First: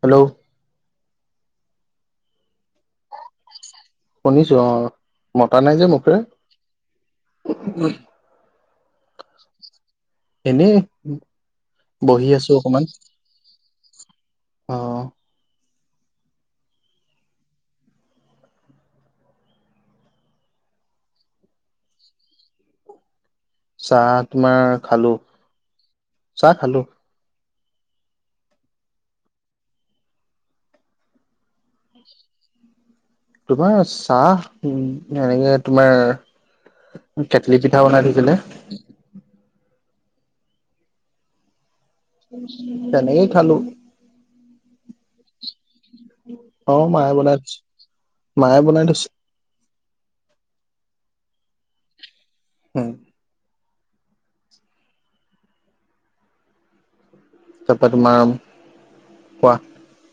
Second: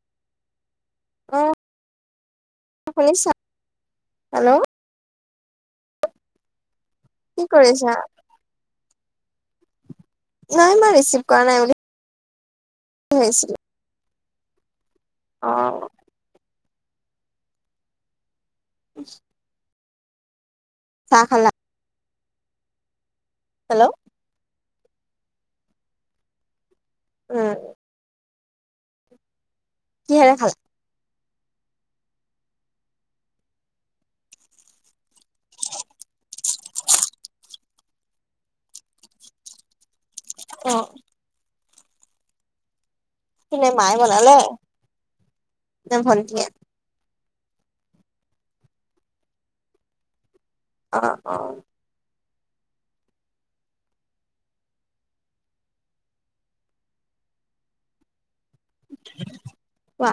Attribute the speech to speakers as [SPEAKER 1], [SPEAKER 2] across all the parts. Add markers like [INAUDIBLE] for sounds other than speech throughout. [SPEAKER 1] Hello.
[SPEAKER 2] উম, [UNINTELLIGIBLE]
[SPEAKER 1] শুনিছো অ', মতা নাই যে মুখেৰে?
[SPEAKER 2] কি কৰিছা?
[SPEAKER 1] এনেই
[SPEAKER 2] নাই মই ৰিচিভ কৰা নাই বুলি
[SPEAKER 1] বহি আছো অকমান,
[SPEAKER 2] ভাবিছিলো
[SPEAKER 1] অ'।
[SPEAKER 2] অ'। [UNINTELLIGIBLE] চাহ খালা? হেল্ল'
[SPEAKER 1] চাহ তোমাৰ খালো চাহ খালো।
[SPEAKER 2] উ। কিহেৰে খাল
[SPEAKER 1] তোমাৰ চাহ উ, এনেকে তোমাৰ কেটলি পিঠা বনাই দিছিলে।
[SPEAKER 2] অ'।
[SPEAKER 1] [UNINTELLIGIBLE] খালো
[SPEAKER 2] [UNINTELLIGIBLE] মায়ে বনালে নে ভন্টিয়ে
[SPEAKER 1] অ' মায়ে বনাই থৈছে, মায়ে বনাই থৈছে।
[SPEAKER 2] অ', অ'।
[SPEAKER 1] হম। তাৰপা তোমাৰ, কোৱা?
[SPEAKER 2] কোৱা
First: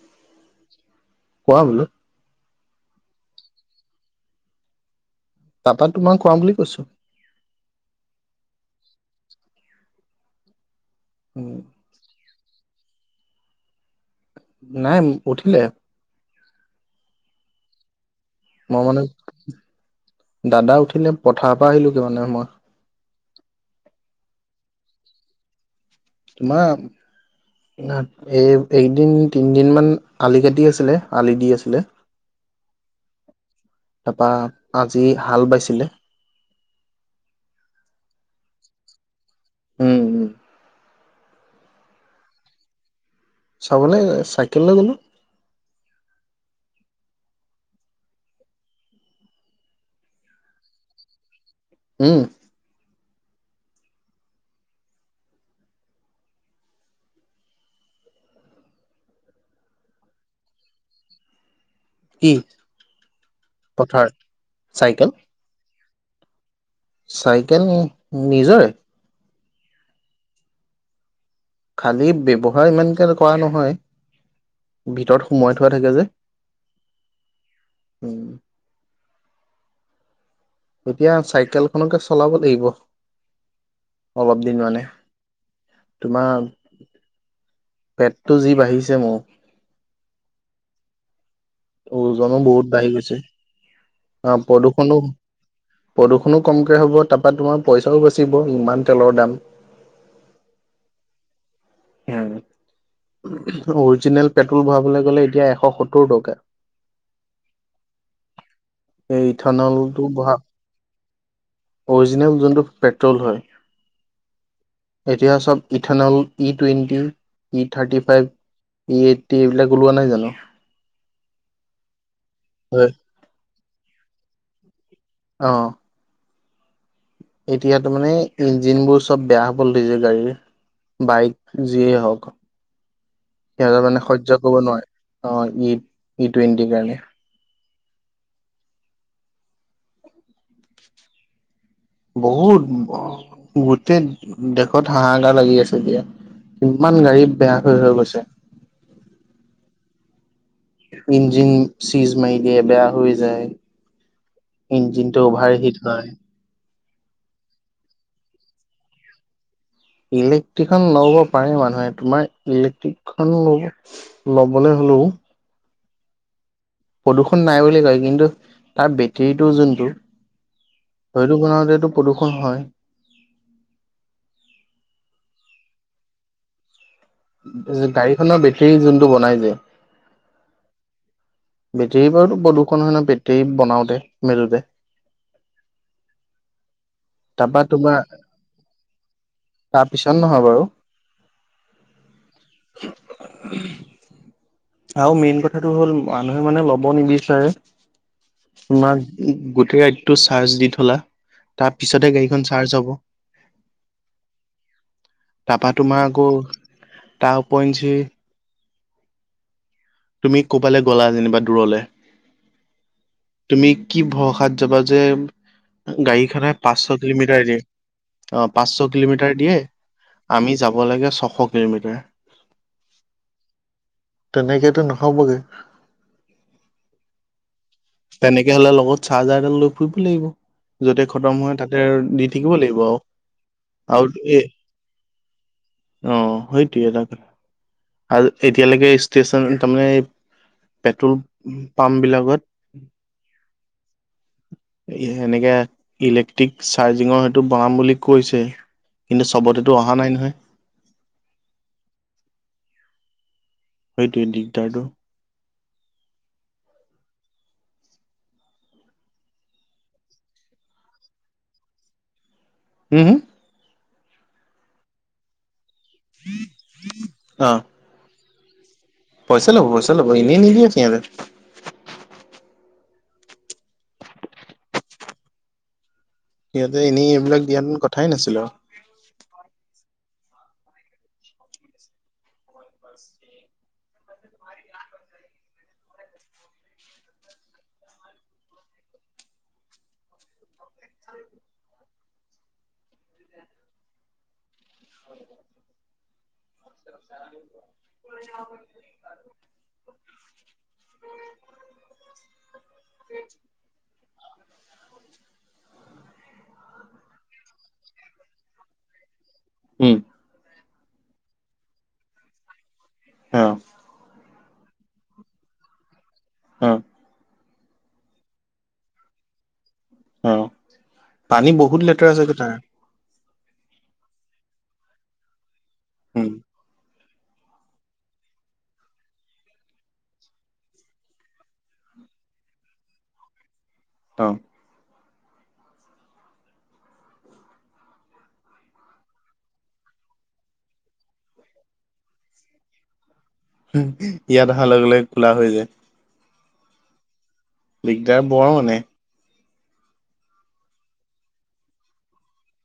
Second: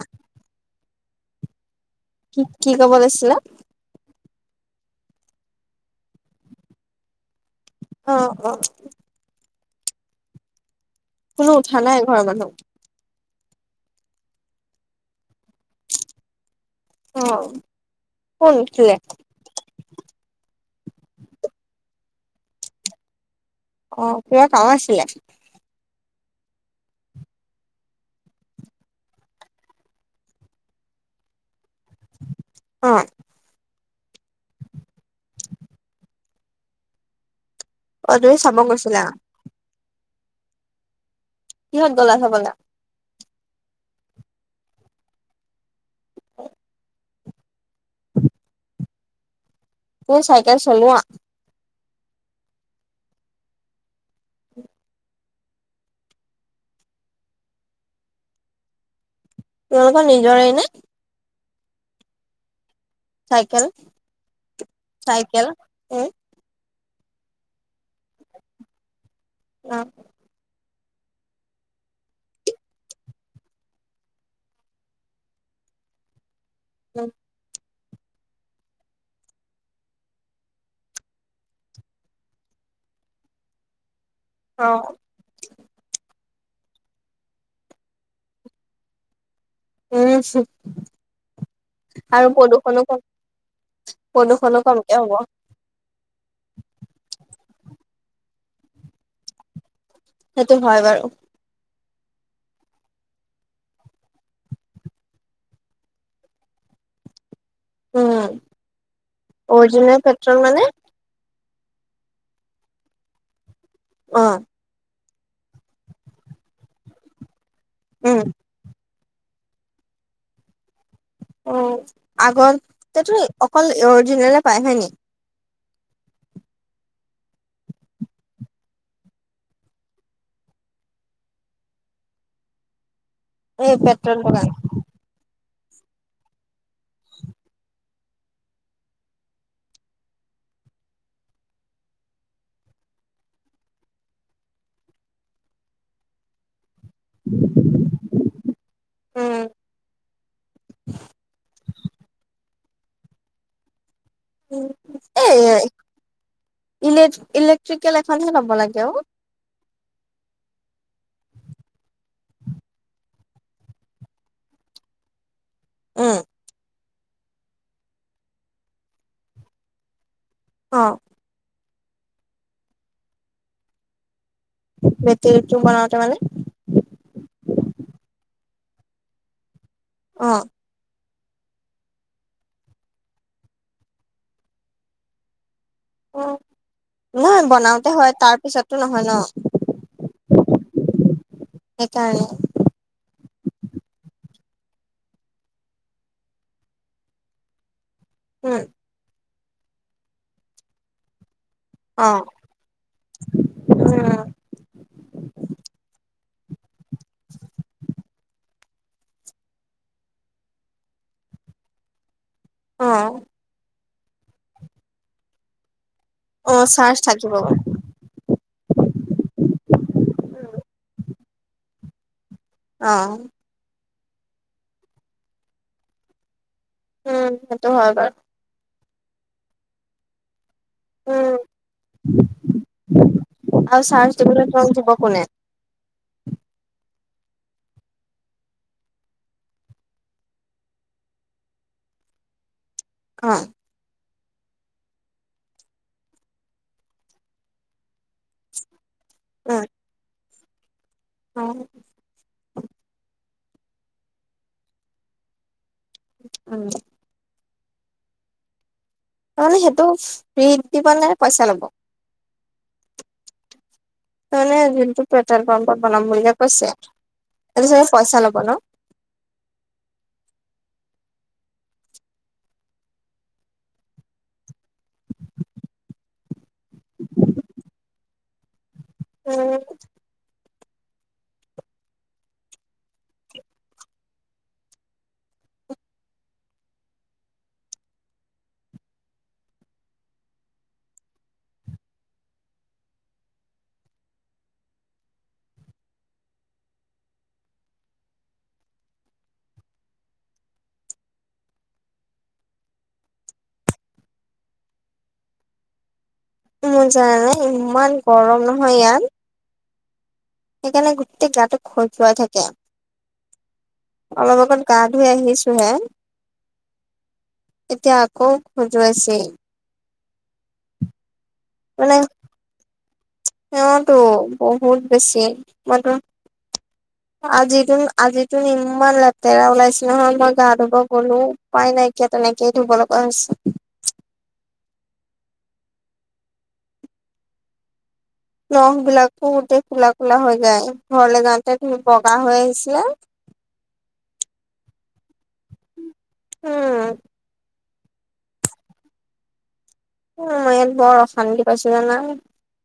[SPEAKER 1] কোৱা বোলো।
[SPEAKER 2] কি কি ক'ব লৈছিলা?
[SPEAKER 1] তাৰপা তোমাৰ কোৱা বুলি কৈছো।
[SPEAKER 2] অ', অ'।
[SPEAKER 1] উম
[SPEAKER 2] কোনো উঠা নাই ঘৰৰ মানুহ?
[SPEAKER 1] নাই উঠিলে।
[SPEAKER 2] অ', কোন
[SPEAKER 1] মই
[SPEAKER 2] উঠিলে?
[SPEAKER 1] মানে দাদা উঠিলে পথাৰৰ পৰা আহিলো গে মানে মই।
[SPEAKER 2] অ', কিবা কাম আছিলে?
[SPEAKER 1] তোমাৰ এই এই কিদিন তিনদিন মান আলি কাটি আছিলে আলি দি আছিলে।
[SPEAKER 2] অ'।
[SPEAKER 1] তাৰপা আজি হাল বাইছিলে।
[SPEAKER 2] অ', তুমি চাব গৈছিলা?
[SPEAKER 1] উম, উম।
[SPEAKER 2] কিহত গ'লা চাবলে?
[SPEAKER 1] চাবলৈ চাইকেল লৈ গ'লো।
[SPEAKER 2] তুমি চাইকেল চলোৱা?
[SPEAKER 1] উম।
[SPEAKER 2] তোমালোকৰ নিজৰেই নে।
[SPEAKER 1] কি?
[SPEAKER 2] চাইকেল,
[SPEAKER 1] পথাৰ
[SPEAKER 2] চাইকেল উম'।
[SPEAKER 1] চাইকেল নিজৰে।
[SPEAKER 2] অ'।
[SPEAKER 1] খালী ব্যৱহাৰ ইমানকে কৰা নহয়। ভিতৰত সোমাই থোৱা থাকে যে।
[SPEAKER 2] [INAUDIBLE]
[SPEAKER 1] উম। এতিয়া চাইকেলখনকে চলাব লাগিব। অলপ দিন
[SPEAKER 2] অ
[SPEAKER 1] মানে তোমাৰ পেটটো যি বাঢ়িছে মোৰ।
[SPEAKER 2] উম, আৰু
[SPEAKER 1] ওজনো বহুত
[SPEAKER 2] প্ৰদূষণো
[SPEAKER 1] বাঢ়ি
[SPEAKER 2] কম।
[SPEAKER 1] গৈছে অ', প্ৰদূষণো প্ৰদূষণো কমকে হ'ব তাৰপা তোমাৰ পইচাও বাছি চিব ইমান তেলৰ দাম।
[SPEAKER 2] সেইটো হয় বাৰু।
[SPEAKER 1] উম। অৰজিনেল পেট্ৰল ভৰাবলৈ গ'লে এতিয়া এশ সত্তৌৰ টকা।
[SPEAKER 2] উম
[SPEAKER 1] এই
[SPEAKER 2] অৰিজিনেল
[SPEAKER 1] ইথানলটো
[SPEAKER 2] পেট্ৰল
[SPEAKER 1] বহা
[SPEAKER 2] মানে
[SPEAKER 1] অৰিজিনেল যোনটো পেট্ৰল হয়।
[SPEAKER 2] অ'।
[SPEAKER 1] এতিয়া চব ethanol, E twenty, E thirty
[SPEAKER 2] um
[SPEAKER 1] five. E eighty এইবিলাক ওলোৱা নাই জানো।
[SPEAKER 2] অ',
[SPEAKER 1] হয়
[SPEAKER 2] আগতেতো অকল অৰজিনেলে পায় হয় নি?
[SPEAKER 1] অ'। এতিয়াতো মানে ইঞ্জিনবোৰ চব বেয়া হ'ব ধৰিছে গাড়ীৰ। বাইক যিয়েই হওঁক
[SPEAKER 2] এই
[SPEAKER 1] সিহঁতৰ মানে
[SPEAKER 2] পেট্ৰল
[SPEAKER 1] সহ্য
[SPEAKER 2] দোকান
[SPEAKER 1] কৰিব নোৱাৰে অ'। ই ই টুৱেণ্টিৰ কাৰণে। বহুত গোটেই দেশত হাহাকাৰ লাগি আছে এতিয়া। কিমান গাড়ী বেয়া হৈ হৈ গৈছে।
[SPEAKER 2] উম
[SPEAKER 1] ইঞ্জিন চিজ মাৰি দিয়ে বেয়া হৈ যায়।
[SPEAKER 2] এ
[SPEAKER 1] ইঞ্জিনটো অভাৰ হিট হয়।
[SPEAKER 2] ইলে ইলেক্ট্ৰিকেল এখনহে ল'ব লাগে অ',
[SPEAKER 1] ইলেক্ট্ৰিক খন ল'ব পাৰে মানুহে তোমাৰ ইলেক্ট্ৰিক খন লব লবলৈ হেল্ল'
[SPEAKER 2] উম,
[SPEAKER 1] প্ৰদূৰ্ষণ নাই বুলি কয় কিন্তু তাৰ বেটেৰীটো যোনটো
[SPEAKER 2] অ
[SPEAKER 1] হয়টো বনাওতেটো প্ৰদূষণ হয়।
[SPEAKER 2] বেটেৰিটো বনাওঁতে মানে
[SPEAKER 1] গাড়ীখনৰ বেটৰী যোনটো বনাই যে
[SPEAKER 2] অ',
[SPEAKER 1] বেটেৰী বাৰুতো প্ৰদূষণ হয় ন' বেটেৰী বনাওঁতে মেলোতে।
[SPEAKER 2] উম, নহয়
[SPEAKER 1] তাৰপা
[SPEAKER 2] বনাওঁতে
[SPEAKER 1] তোমাৰ
[SPEAKER 2] হয় তাৰপিছো নহয় ন।
[SPEAKER 1] তাৰপিছত নহয় বাৰু
[SPEAKER 2] সেইকাৰণে
[SPEAKER 1] আৰু মেইন কথাটো হ'ল মানুহে মানে ল'ব নিবিচাৰে।
[SPEAKER 2] উম
[SPEAKER 1] তোমাক গোটেই ৰাতেটো চাৰ্জ দি থলা ত পিছতে
[SPEAKER 2] অ
[SPEAKER 1] গাড়ীখন চাৰ্জ হব,
[SPEAKER 2] উম
[SPEAKER 1] তাপা তোমাৰ আকৌ তাৰ উপৰিঞ্চি তুমি ক'বালে গলা যেনিবা দূৰলে,
[SPEAKER 2] অ
[SPEAKER 1] তুমি কি ভৰসাত যাবা যে গাড়ী খনে
[SPEAKER 2] অ
[SPEAKER 1] পাঁচশ
[SPEAKER 2] চাৰ্জ থাকিব
[SPEAKER 1] কিলোমিটাৰ দিয়ে অ', পাঁচশ কিলোমিটাৰ দিয়ে আমি যাব লাগে ছশ কিলোমিটাৰ।
[SPEAKER 2] অ',
[SPEAKER 1] তেনেকেতো নহবগে
[SPEAKER 2] উম সেইটো হয় বাৰু
[SPEAKER 1] তেনেকে হলে লগত চাৰ্জাৰডাল লৈ ফুৰিব লাগিব। য'তে
[SPEAKER 2] উম
[SPEAKER 1] খতম হয় তাতে দি থাকিব লাগিব আৰু
[SPEAKER 2] চাৰ্জ
[SPEAKER 1] আৰু এ
[SPEAKER 2] দিবলৈ তোমাক দিব কোনে
[SPEAKER 1] অ', সেইটোৱে তাক আৰু এতিয়ালৈকে ষ্টেচন তাৰমানে পেট্ৰল পাম্প বিলাকত
[SPEAKER 2] অ',
[SPEAKER 1] [INAUDIBLE] এনেকে ইলেক্ট্ৰিক চাৰ্জিঙৰ সেইটো বহাম বুলি কৈছে। কিন্তু
[SPEAKER 2] উম
[SPEAKER 1] চবতেতো অহা নাই নহয়।
[SPEAKER 2] অ',
[SPEAKER 1] সেইটোৱেই দিগদাৰটো।
[SPEAKER 2] উম, তাৰমানে সেইটো ফ্ৰীত দিব নে পইচা ল'ব?
[SPEAKER 1] হুম, হুম?
[SPEAKER 2] তাৰমানে যোনটো পেট্ৰল পাম্পত বনাম বুলিয়ে কৈছে
[SPEAKER 1] অ
[SPEAKER 2] সেইটো চাগে পইচা লব ন?
[SPEAKER 1] পইচা ল'ব, পইচা ল'ব এনেই নিদিয়ে সিহঁতে। সিহঁতে এনেই এইবিলাক দিয়া হেঁতেন কথাই নাছিলে আৰু।
[SPEAKER 2] উম
[SPEAKER 1] [INAUDIBLE] [INAUDIBLE] [INAUDIBLE]
[SPEAKER 2] মোৰ জানা নে ইমান গৰম নহয় ইয়াত।
[SPEAKER 1] উম,
[SPEAKER 2] সেইকাৰণে গোটেই গাটো খজুৱাই থাকে।
[SPEAKER 1] অ',
[SPEAKER 2] অলপ অগত গা ধুই আহিছোঁ হে।
[SPEAKER 1] অ',
[SPEAKER 2] এতিয়া আকৌ খজুৱাইছে।
[SPEAKER 1] অ' পানী বহুত লেতেৰা আছেগে তাৰ।
[SPEAKER 2] এইটো বহুত বেছি ম
[SPEAKER 1] উম
[SPEAKER 2] আজি তোন আজি তোন ইমান লেতেৰা ওলাইছে নহয় মই গা ধুব গ'লো উপাই নাই কি তেনেকেই ধুব লগা হৈছে।
[SPEAKER 1] ত
[SPEAKER 2] নখবিলাকো গোটেই ক'লা ক'লা হৈ যায়, ঘৰলৈ যাওঁতে ধু বগা হৈ আহিছিলে।
[SPEAKER 1] ইয়াত আহাৰ লগে লগে ক'লা হৈ যায়।
[SPEAKER 2] উম।
[SPEAKER 1] দিগদাৰ বৰ মানে।
[SPEAKER 2] উ, মই ইয়াত বৰ অশান্তি পাইছোঁ জানা,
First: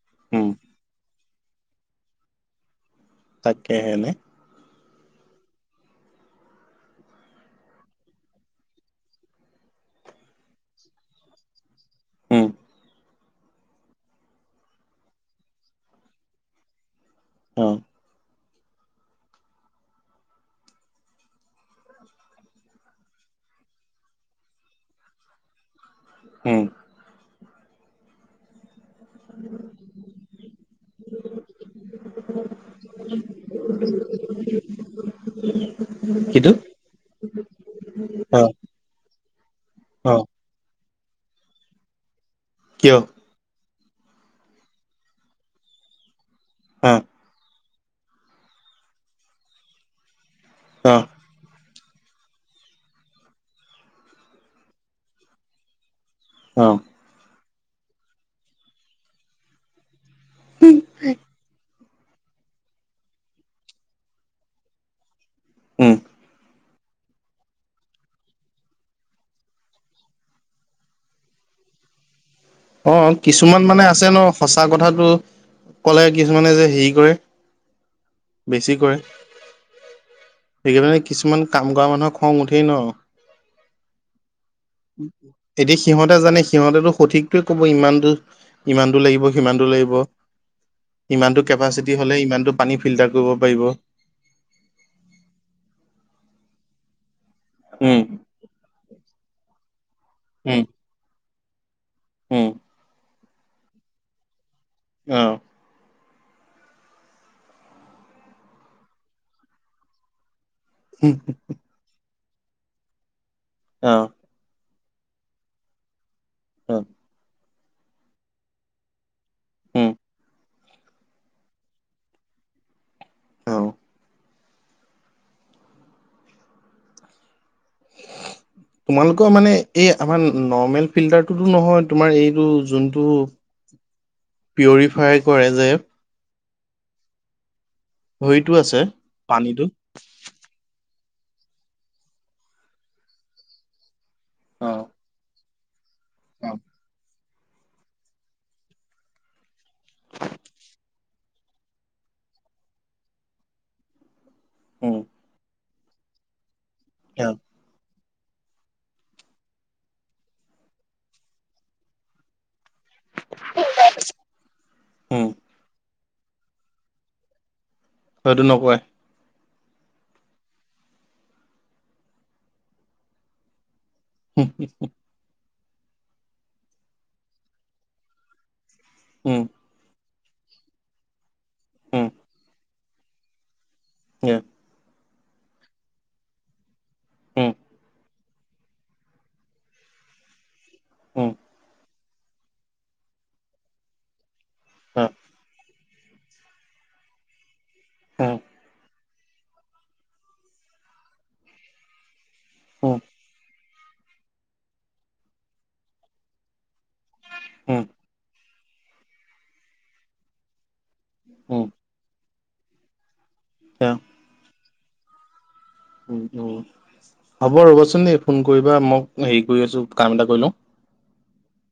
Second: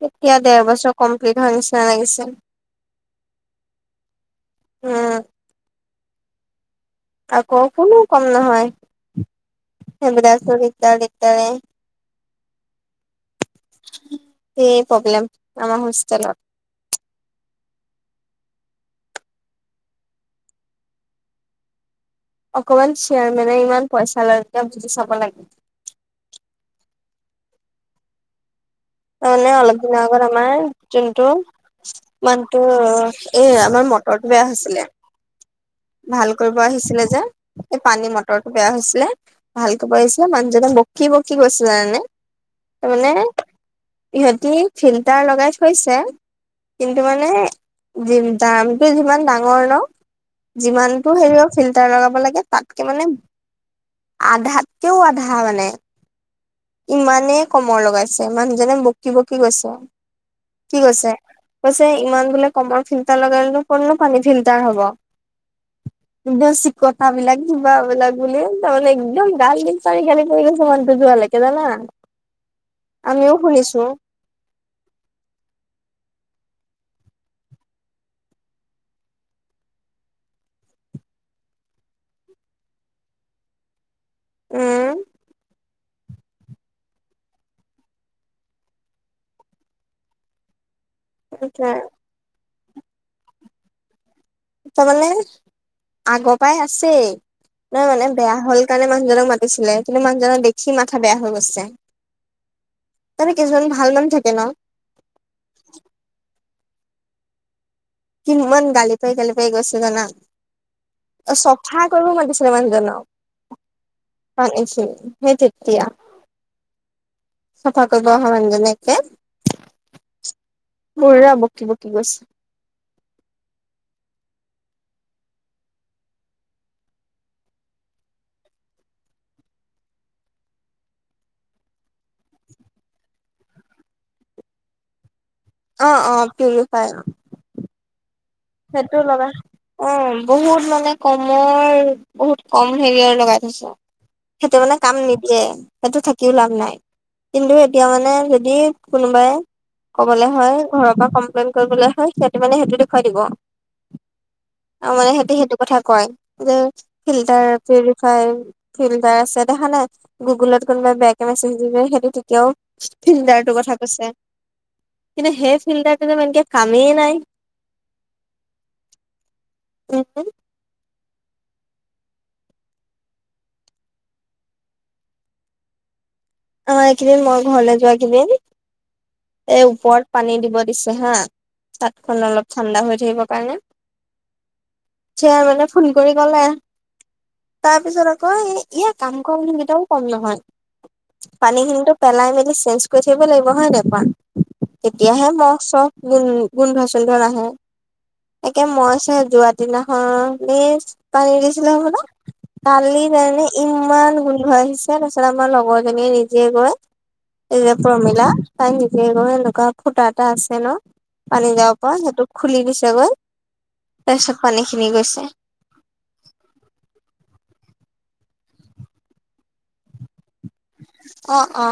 [SPEAKER 2] কেতিয়া
[SPEAKER 1] উম
[SPEAKER 2] দেৰ বছৰ কম শেষ হোৱাৰ নিচনা লাগিছে।
[SPEAKER 1] তাকে হেনে
[SPEAKER 2] উম। আকৌ কোনো কম নহয়। [UNINTELLIGIBLE]
[SPEAKER 1] হুম।
[SPEAKER 2] সেয়েই প্ৰব্লেম আমাৰ হোষ্টেলত।
[SPEAKER 1] হুম।
[SPEAKER 2] অকমান শ্বেয়াৰমেনে ইমান পইচা লয় যেতিয়া বুজি চাব লাগে।
[SPEAKER 1] হুম।
[SPEAKER 2] কাইলে অলপ দিনৰ আগত আমাৰ যোনটো মানটো এ, আমাৰ মটৰটো বেয়া হৈছিলে।
[SPEAKER 1] [INAUDIBLE]
[SPEAKER 2] ভাল কৰিব আহিছিলে যে, এই পানী
[SPEAKER 1] অ
[SPEAKER 2] মটৰটো বেয়া হৈছিলে, ভাল কৰিব
[SPEAKER 1] অ
[SPEAKER 2] আহিছিলে মানুহজনে ব কিব কি কৈছে জানেনে
[SPEAKER 1] কিয়
[SPEAKER 2] তাৰমানে সিহতি ফিল্টাৰ লগাই থৈছে
[SPEAKER 1] অ
[SPEAKER 2] কিন্তু মানে দামটো যিমান ডাঙৰ ন'
[SPEAKER 1] অ
[SPEAKER 2] যিমানটো হেৰি ফিল টাৰ লগাব লাগে তাতকে মানে আধাতকেও আধা মানে।
[SPEAKER 1] অ
[SPEAKER 2] ইমানেই কমৰ লগাইছে, মানুহজনে বকি বকি গৈছে। কি কৈছে? কে ইমান বোলে কমৰ ফিল্টাৰ লগালেনো ক'তনো পানী ফিল্টাৰ
[SPEAKER 1] উম
[SPEAKER 2] হ'ব। কথাবিলাক কিবা বিলাক বুলি তাৰমানানে একদম গাল দি পাৰি গালি কৰি গৈছে মানুহটো যোৱালৈকে জানা।
[SPEAKER 1] অ'
[SPEAKER 2] আমিও
[SPEAKER 1] কিছুমান মানে
[SPEAKER 2] শুনিছো
[SPEAKER 1] আছে ন' সঁচা কথাটো ক'লে কিছুমানে যে হেৰি কৰে বেছি কৰে। সেয়েহে মানে কিছুমান কাম কৰা মানুহৰ খং উঠেই ন'।
[SPEAKER 2] উম
[SPEAKER 1] এতিয়া সিহঁতে জানে সিহঁতেটো সঠিক সি ক'ব ইমান দূৰ, ইমান দূৰ লাগিব, সিমান দূৰ লাগিব। ইমানটো কেপাচিটি হ'লে ইমানটো পানী ফিল্টাৰ কৰিব পাৰিব।
[SPEAKER 2] তাৰমানানে আগৰপাই আছেই, নহয়
[SPEAKER 1] উম,
[SPEAKER 2] মানে বেয়া হ'ল কাৰণে মানুহজনক মাতিছিলে কিন্তু মানুহজনৰ দেখি মাথা বেয়া হৈ গৈছে।
[SPEAKER 1] হুম।
[SPEAKER 2] মানে কিছুমান ভাল মানুহ থাকে ন'।
[SPEAKER 1] অ'।
[SPEAKER 2] কিমান গালি পাৰি গালি পাৰি গৈছে জানা। অ' চফা কৰিব মাতিছি
[SPEAKER 1] অ',
[SPEAKER 2] [UNINTELLIGIBLE] সেই তেতিয়া।
[SPEAKER 1] হুম।
[SPEAKER 2] চফা কৰিব অহা মানুহজন একে
[SPEAKER 1] উম,
[SPEAKER 2] বঢ়িয়া বকি বকি গৈছে।
[SPEAKER 1] অ'। [INAUDIBLE] তোমালোকৰ মানে এই আমাৰ নৰ্মেল ফিল্টাৰটোতো নহয় তোমাৰ এইটো যোনটো। পিউৰিফাই কৰে যে
[SPEAKER 2] ঠিক খাই
[SPEAKER 1] হেৰিটো আছে
[SPEAKER 2] সেইটো লগা
[SPEAKER 1] পানীটো
[SPEAKER 2] অ বহুত মানে কমৰ বহুত কম হেৰিয়ৰ লগাই থৈছো সেইটো মানে
[SPEAKER 1] অ',
[SPEAKER 2] কাম নিদিয়ে তাতো থাকিও লাভ
[SPEAKER 1] অ',
[SPEAKER 2] নাই কিন্তু এতিয়া মানে যদি কোনোবাই কবলৈ হয় ঘৰৰ পৰা কমপ্লেইন কৰিবলৈ হয় সিহঁতে মানে সেইটো দেখুৱাই দিব আৰু
[SPEAKER 1] উম,
[SPEAKER 2] মানে সিহঁতে সেইটো কথা কয় যে
[SPEAKER 1] অ',
[SPEAKER 2] ফিল্টাৰ হয় ফিল্টাৰ আছে দেখা নাই গুগলত কোনোবাই বেয়াকে মেছেজ দি সেইটো তেতিয়াও ফিল্ডাৰটোৰ কথা কৈছে
[SPEAKER 1] উম,
[SPEAKER 2] কিন্তু সেই ফিল্ডাৰ এনকে কামেই নাই
[SPEAKER 1] সেইটো নকয়
[SPEAKER 2] কচোন
[SPEAKER 1] হম হু হ
[SPEAKER 2] অ এইকেইদিন মই ঘৰলে যোৱা কেইদিন
[SPEAKER 1] উম,
[SPEAKER 2] এই ওপৰত পানী দিব দিছে হা
[SPEAKER 1] উম,
[SPEAKER 2] তাতখন অলপ ঠাণ্ডা হৈ থাকিবৰ কাৰণে
[SPEAKER 1] [UNINTELLIGIBLE]
[SPEAKER 2] চাৰ মানে ফোন কৰি কলে
[SPEAKER 1] উম,
[SPEAKER 2] তাৰপিছত কয় ইয় কাম ককেইটাও কম নহয়
[SPEAKER 1] উম,
[SPEAKER 2] পানী খিনিতো পেলাই মেলি চেঞ্জ কৰি থাকিব লাগিব হয় ন পা
[SPEAKER 1] অ',
[SPEAKER 2] তেতিয়াহে ম চব গুণ গোন্ধচধ নাহে
[SPEAKER 1] উম,
[SPEAKER 2] একে মইছে যোৱা দিনাখন নি পানী দিছিলে হ'ব ন
[SPEAKER 1] উম,
[SPEAKER 2] কালি যাই ইমান গোন্ধ আহিছে তাৰপিছত আমাৰ লগৰ জনীয়ে নিজে গৈ এইতি যে
[SPEAKER 1] উম,
[SPEAKER 2] প্ৰমীলা তাই নিজে এনেকুৱা খুটা এটা আছে ন পানী
[SPEAKER 1] উম,
[SPEAKER 2] যাব পৰা সিহটো খুলি দিছে গল
[SPEAKER 1] এ
[SPEAKER 2] তাৰপিছত পানী খিনি গৈছে
[SPEAKER 1] উম, উম। হ'ব ৰ'বচোন ফোন কৰিবা মই হেৰি কৰি আছো কাম এটা কৰি লওঁ
[SPEAKER 2] অ অ